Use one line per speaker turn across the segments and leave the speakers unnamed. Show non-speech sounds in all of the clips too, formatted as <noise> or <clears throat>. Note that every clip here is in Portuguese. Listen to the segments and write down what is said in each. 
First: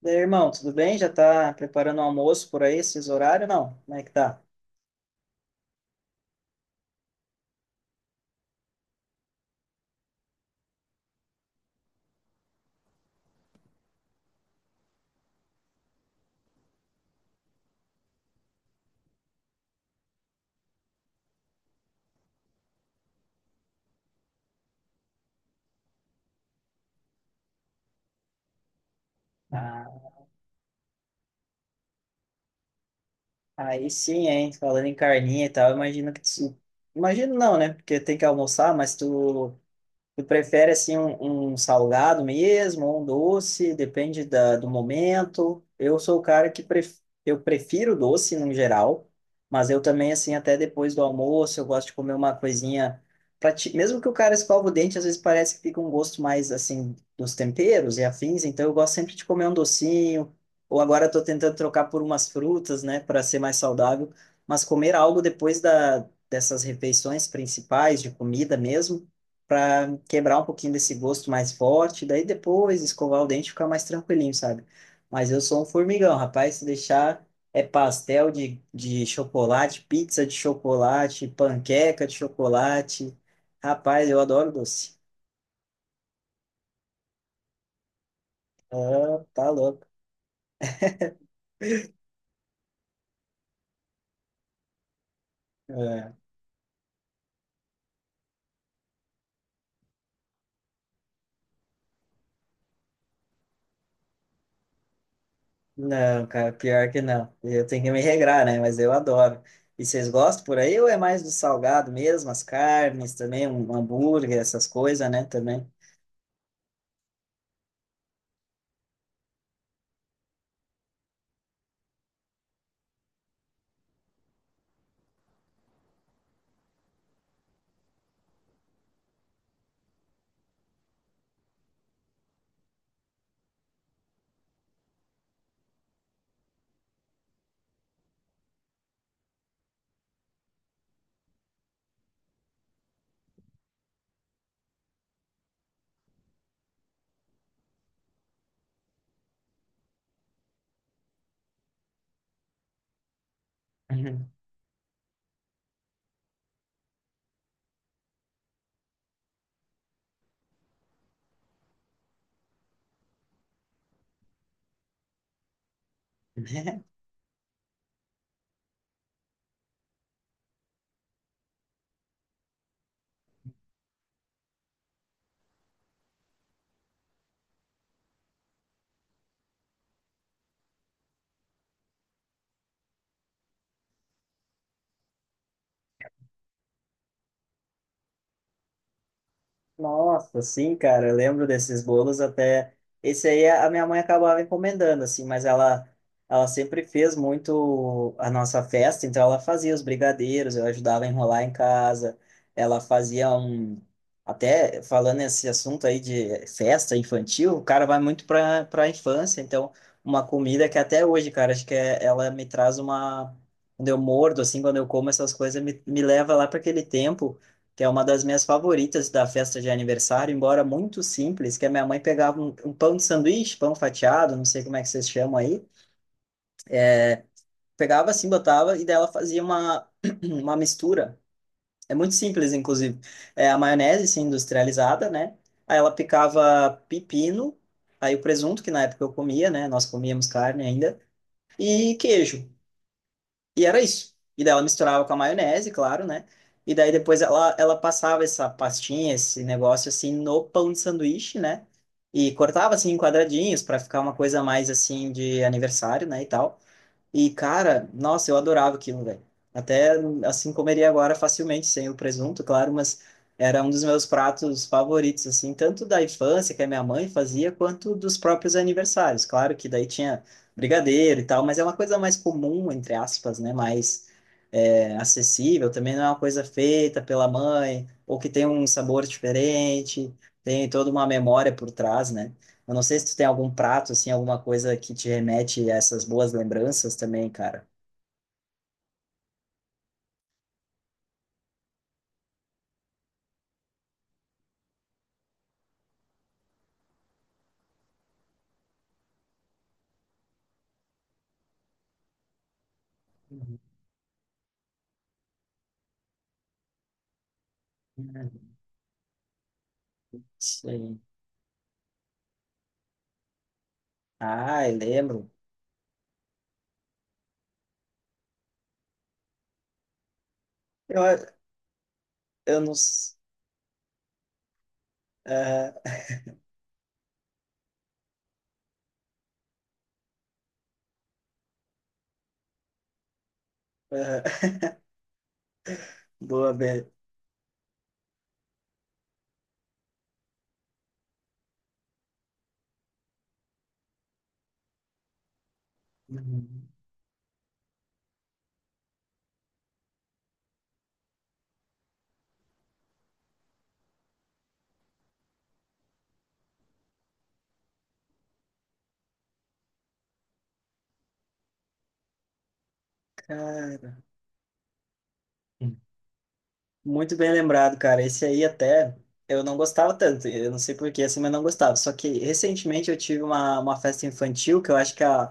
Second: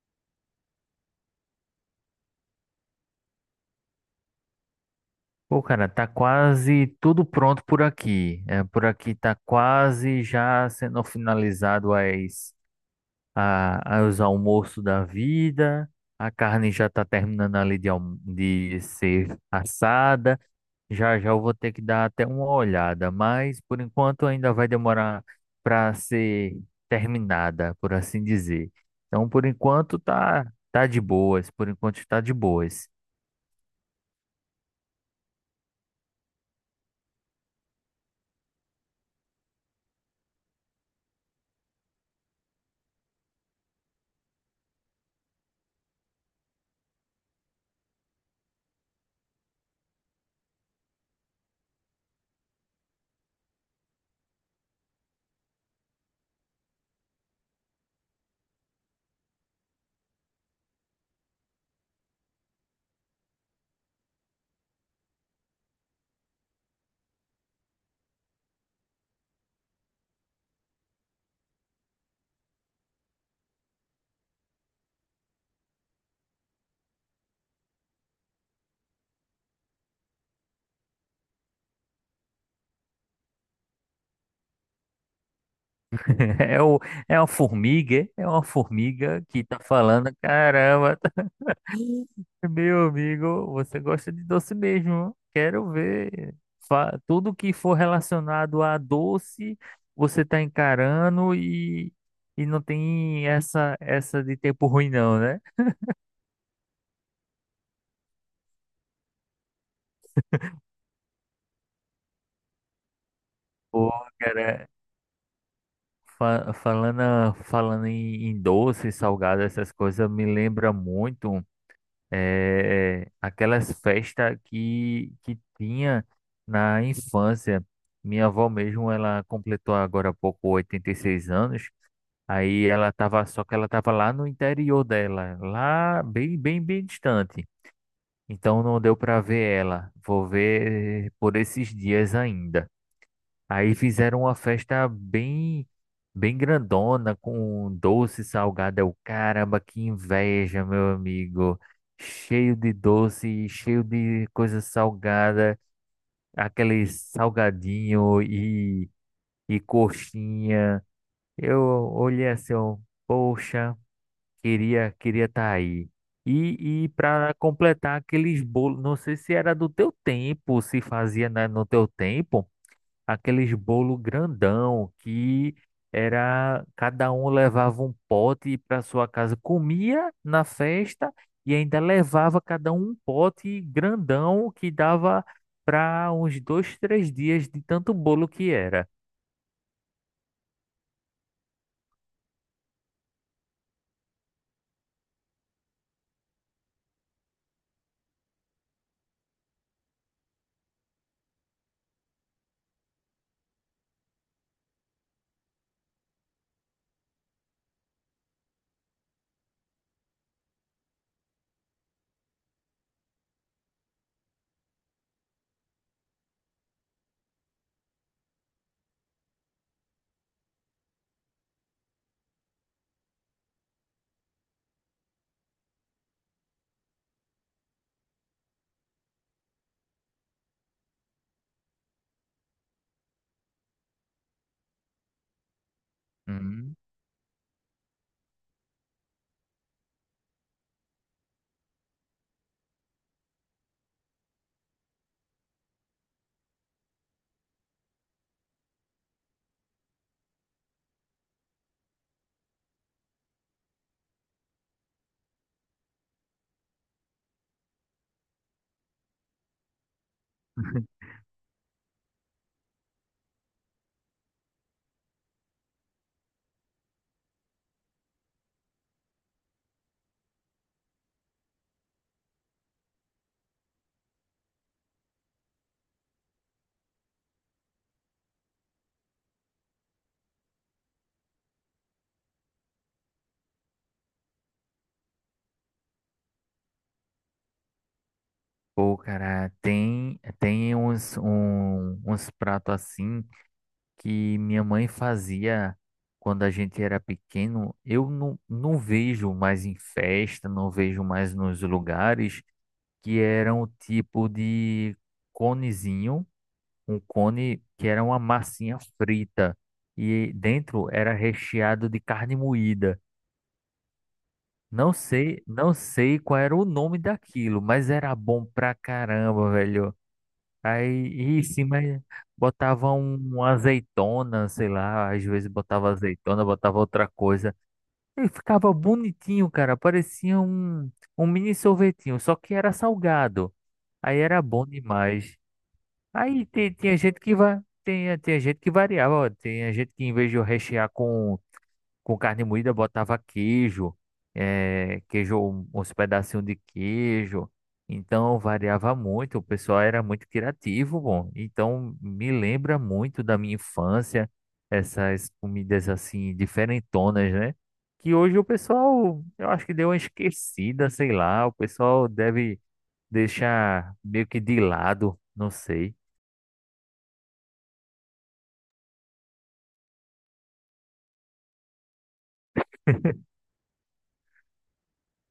Daí, irmão, tudo bem? Já tá preparando o almoço por aí, esses horários? Não, como é que tá?
Pô, cara, tá quase tudo pronto por aqui. É, por aqui tá quase já sendo finalizado os almoços da vida. A carne já tá terminando ali de ser assada. Já já eu vou ter que dar até uma olhada, mas por enquanto ainda vai demorar para ser terminada, por assim dizer. Então,
Ah,
tá de boas. Por enquanto está de boas.
aí sim, hein? Falando em carninha e tal, imagino que tu... Imagino não, né? Porque tem que almoçar, mas tu. Tu prefere assim um salgado mesmo, ou um doce, depende da, do momento. Eu sou o cara que pref... eu prefiro doce no geral, mas eu também assim até depois do almoço eu gosto de comer uma coisinha pra ti... mesmo que o cara escova o dente, às vezes parece que fica um gosto mais assim dos temperos e afins, então eu gosto sempre de comer um docinho, ou agora estou tentando trocar por umas frutas, né, para ser mais saudável, mas comer algo depois da dessas refeições principais de comida mesmo para quebrar um pouquinho desse gosto mais forte, daí depois escovar o dente e ficar mais tranquilinho, sabe? Mas eu sou um formigão, rapaz, se deixar é pastel de chocolate, pizza de chocolate, panqueca de chocolate. Rapaz, eu adoro doce.
<laughs> É, o, é uma formiga
Ah,
que
tá
tá
louco.
falando, caramba, <laughs> meu amigo, você gosta de doce mesmo, quero
É.
ver. Tudo que for relacionado a doce, você tá encarando e não tem essa de tempo ruim não, né?
Não, cara, pior que não. Eu tenho que me regrar, né? Mas eu adoro. E vocês gostam por aí ou é mais do salgado mesmo? As carnes também, um
Pô,
hambúrguer, essas
cara,
coisas, né? Também.
falando em doce, salgado, essas coisas, me lembra muito. Aquelas festas que tinha na infância. Minha avó mesmo, ela completou agora há pouco 86 anos. Aí ela tava, só que ela tava lá no interior dela, lá bem distante. Então não deu para ver ela. Vou ver por esses dias ainda. Aí fizeram uma festa bem grandona, com doce salgado. Eu, caramba, que inveja, meu amigo. Cheio de doce, cheio de
<laughs>
coisa salgada, aquele salgadinho e coxinha. Eu olhei assim, eu, poxa, queria estar aí. E para completar aqueles bolos, não sei se era do teu tempo, se fazia, né, no teu tempo aqueles bolo grandão que era cada um levava um pote para sua casa, comia na festa e ainda levava cada um um pote grandão que dava para uns dois, três dias de tanto bolo que era.
Nossa, sim, cara, eu lembro desses bolos até. Esse aí a minha mãe acabava encomendando, assim, mas ela sempre fez muito a nossa festa, então ela fazia os brigadeiros, eu ajudava a enrolar em casa, ela fazia um. Até falando nesse assunto aí de festa infantil, o cara vai muito para a infância, então uma comida que até hoje, cara, acho que é, ela me traz uma. Quando eu mordo, assim, quando eu como essas coisas, me leva lá para aquele tempo que é uma das minhas favoritas da festa de aniversário, embora muito simples, que a minha mãe pegava um pão de sanduíche, pão fatiado, não sei como é que vocês chamam aí, é, pegava assim, botava e dela fazia uma, <clears throat> uma mistura. É muito simples, inclusive. É a maionese, assim, industrializada, né? Aí ela picava
Hum.
pepino, aí o presunto, que na época eu comia, né? Nós comíamos carne ainda, e queijo. E era isso. E daí ela misturava com a maionese, claro, né? E daí depois ela passava essa pastinha, esse negócio assim no pão de sanduíche, né? E cortava assim em quadradinhos para ficar uma coisa mais assim de aniversário, né? E tal. E, cara, nossa, eu adorava aquilo, velho. Até assim comeria agora facilmente, sem o presunto, claro, mas era um dos meus pratos favoritos, assim, tanto da infância, que a minha mãe fazia, quanto dos próprios aniversários. Claro que daí tinha brigadeiro e tal, mas é uma coisa mais comum, entre aspas, né? Mais é, acessível, também não é uma coisa feita pela mãe, ou que tem um sabor diferente, tem toda uma memória por trás, né? Eu não sei se tu tem algum prato, assim, alguma coisa que te remete a essas boas lembranças também, cara.
Pô, cara, tem uns pratos assim que minha mãe fazia quando a gente era pequeno, eu não, não vejo mais em festa, não vejo mais nos lugares, que era
Uhum.
um tipo de conezinho, um cone que era uma massinha frita e dentro
Sim.
era recheado de carne moída.
Ah, eu lembro.
Não sei qual era o nome daquilo, mas era bom pra caramba, velho.
Eu,
Aí, em cima
eu não.
botava
s-
uma azeitona, sei lá, às vezes
ah,
botava
ah,
azeitona, botava outra coisa. E ficava bonitinho, cara, parecia um mini sorvetinho, só que era salgado. Aí era
<laughs>
bom demais.
boa, velho.
Tinha gente que vai, tinha gente que variava, ó, tinha gente que em vez de eu rechear com carne moída, botava queijo, queijo, uns pedacinhos de
Uhum.
queijo. Então variava muito, o pessoal era muito criativo, bom. Então me lembra muito da minha infância, essas comidas assim diferentonas, né? Que hoje o pessoal, eu acho que deu uma esquecida, sei lá, o pessoal deve deixar
Cara.
meio que de lado, não sei.
Muito bem lembrado, cara. Esse aí até eu não gostava tanto, eu não sei por que, assim, mas não gostava. Só que recentemente eu tive uma festa infantil que eu acho que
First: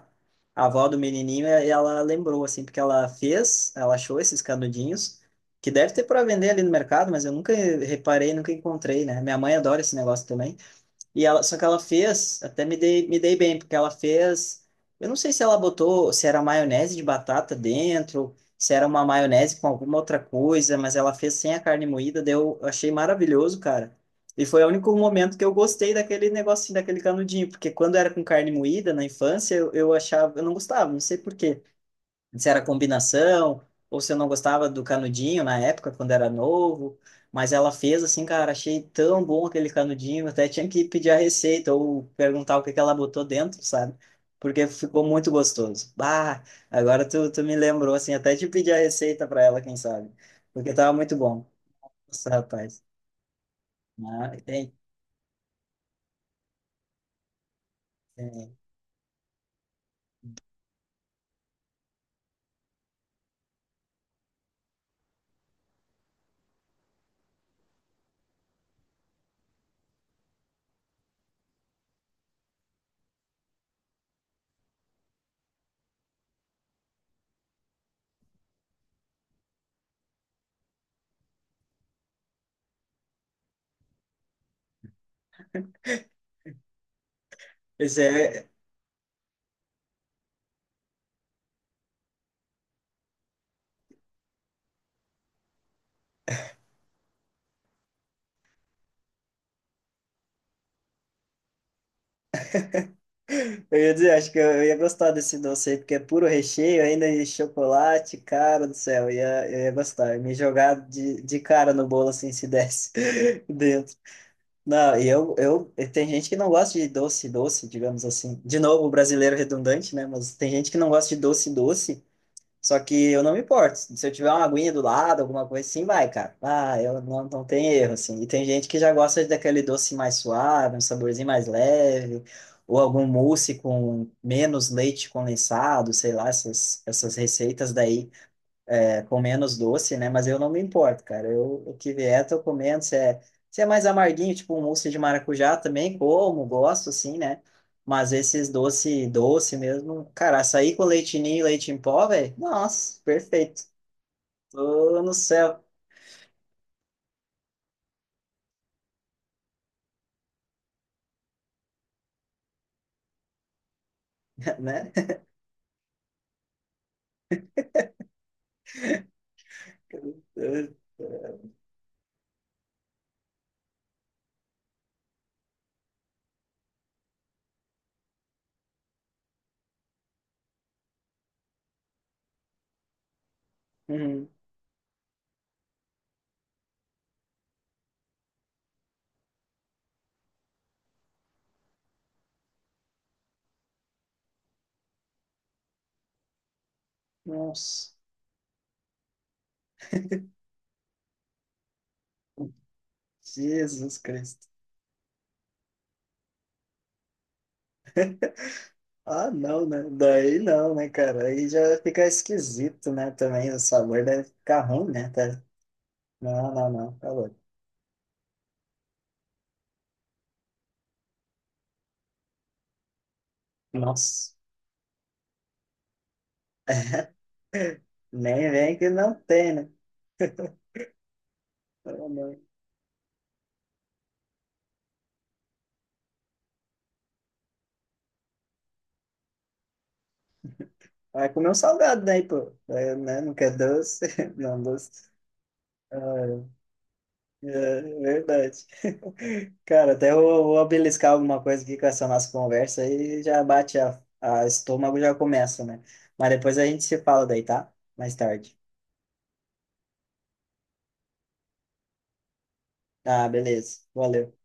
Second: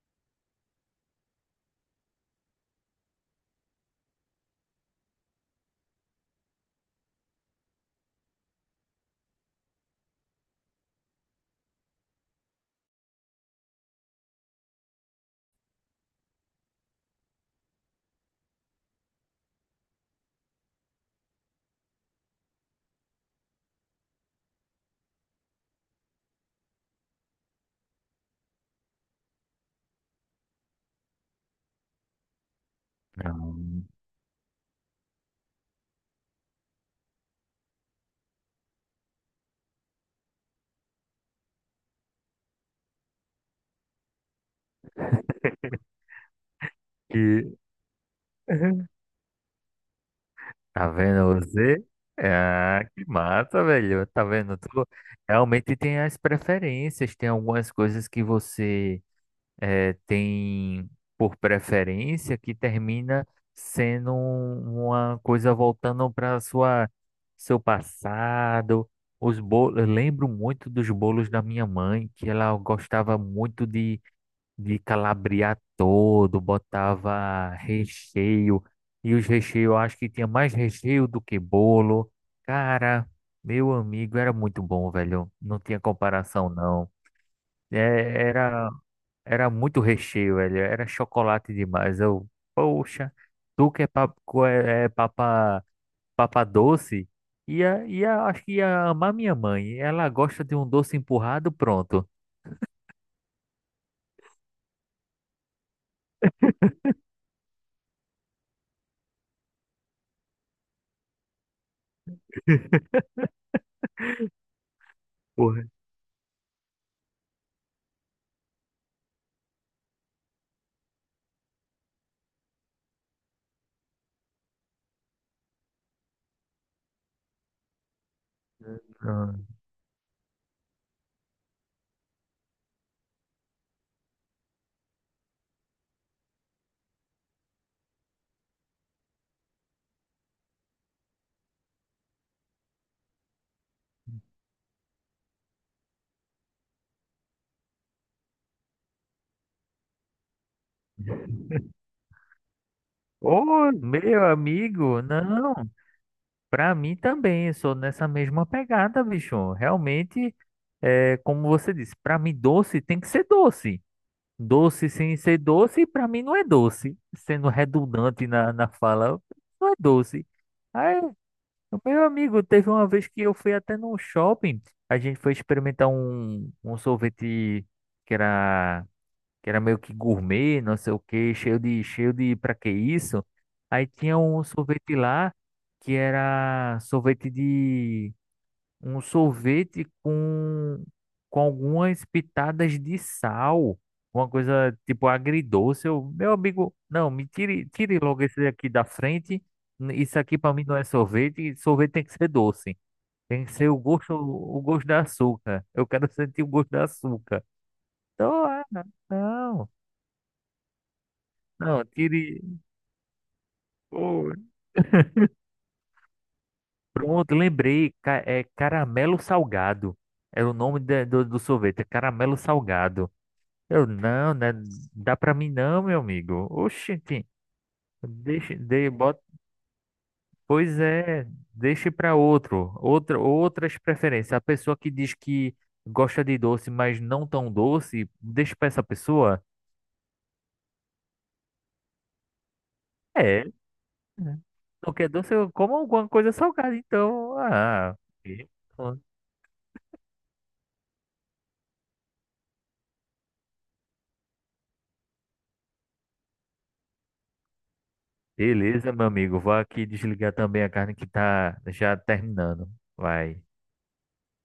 a avó do menininho, ela lembrou, assim, porque ela fez, ela achou esses canudinhos, que deve ter para vender ali no mercado, mas eu nunca reparei, nunca encontrei, né? Minha mãe adora esse negócio também. E ela, só que ela fez, me dei bem, porque ela fez, eu não sei se ela botou, se era maionese de batata dentro, se era uma maionese com alguma outra coisa, mas ela fez sem a carne moída, daí eu achei maravilhoso, cara. E foi o único momento que eu gostei daquele negocinho, daquele canudinho, porque quando era com carne moída, na infância, eu achava, eu não gostava, não sei por quê se era combinação,
Não.
ou se eu não gostava do canudinho na época, quando era novo. Mas ela fez assim, cara, achei tão bom aquele canudinho, até tinha que pedir a receita ou perguntar o que que ela botou dentro, sabe? Porque ficou muito gostoso. Bah, agora
E
tu me lembrou, assim, até de pedir a
<laughs>
receita para ela, quem sabe? Porque
Tá
tava muito
vendo
bom.
você?
Nossa,
Ah,
rapaz.
que massa, velho. Tá
Ah,
vendo? Tu
tem,
realmente tem as preferências, tem algumas coisas que
tem.
tem por preferência que termina sendo uma coisa voltando para sua seu passado. Os bolos, eu lembro muito dos bolos da minha mãe, que ela gostava muito de calabriar todo, botava recheio, e os recheios, eu acho que tinha mais recheio do que bolo. Cara, meu amigo, era muito bom, velho. Não tinha comparação, não. É,
Esse é.
era, era muito recheio, velho. Era chocolate demais. Eu, poxa, tu que é papa, é papa, papa doce, ia, acho que ia amar minha mãe. Ela gosta de um doce empurrado, pronto.
Eu ia dizer, acho que eu ia gostar desse doce aí, porque é puro recheio, ainda de chocolate, cara do céu, eu ia gostar. Eu me jogar de cara no bolo assim, se desse
<laughs>
<laughs> dentro. Não, e tem gente que não gosta de doce, doce, digamos assim. De novo, o brasileiro redundante, né? Mas tem gente que não gosta de doce, doce. Só que eu não me importo. Se eu tiver uma aguinha do lado, alguma coisa assim, vai, cara. Ah, eu não, não tem erro, assim. E tem gente que já gosta
Porra.
daquele doce mais suave, um saborzinho mais leve, ou algum mousse com menos leite condensado, sei lá, essas receitas daí é, com menos doce, né? Mas eu não me importo, cara. Eu, o que vier, tô comendo. Se é mais amarguinho, tipo um mousse de maracujá também, como, gosto, assim, né? Mas esses doce, doce mesmo, cara, açaí com leite ninho e leite em pó, velho, nossa, perfeito.
Ô, meu
Tô
amigo,
no
não,
céu,
pra mim também, eu sou nessa mesma pegada, bicho. Realmente, é, como você disse, pra mim doce tem que ser doce.
<laughs>
Doce
né?
sem ser doce, pra mim não é doce. Sendo redundante na fala, não é doce. Aí, meu amigo, teve uma vez que eu fui até num shopping, a gente foi experimentar um sorvete que era que era meio que gourmet, não sei o que cheio de, pra que isso? Aí tinha
Uhum.
um sorvete lá que era um sorvete com algumas pitadas de sal, uma coisa tipo agridoce. Eu, meu amigo, não,
Nossa,
tire logo esse daqui da frente. Isso aqui pra mim não é sorvete, sorvete tem que ser doce. Tem que ser
Jesus Cristo.
o gosto da açúcar. Eu quero sentir o gosto da açúcar. Então, ah,
Ah, não,
não.
né? Daí não, né, cara? Aí já
Não,
fica
tire.
esquisito, né? Também o sabor deve
Pô,
ficar ruim, né? Tá- Não, não, não, tá louco.
pronto, lembrei. É caramelo salgado. É o nome do sorvete, é caramelo salgado. Eu,
Nossa.
não, né? Dá pra mim não, meu amigo.
<laughs>
Oxente,
Nem vem que não
bota,
tem, né?
pois é, deixe
Pelo
pra
amor.
outro. Outras preferências. A pessoa que diz que gosta de doce, mas não tão doce, deixa pra essa pessoa.
Vai comer um salgado daí, pô. É, né? Não
É,
quer doce? <laughs>
né?
Não,
Não quer
doce.
doce, eu como
Ah,
alguma coisa salgada, então.
é é
Ah, ok.
verdade. <laughs> Cara, até eu vou beliscar alguma coisa aqui com essa nossa conversa e já bate a estômago, já começa, né? Mas depois a gente se fala daí, tá? Mais tarde.
Beleza, meu amigo. Vou aqui desligar também a carne que tá já terminando.
Ah,
Vai.
beleza. Valeu.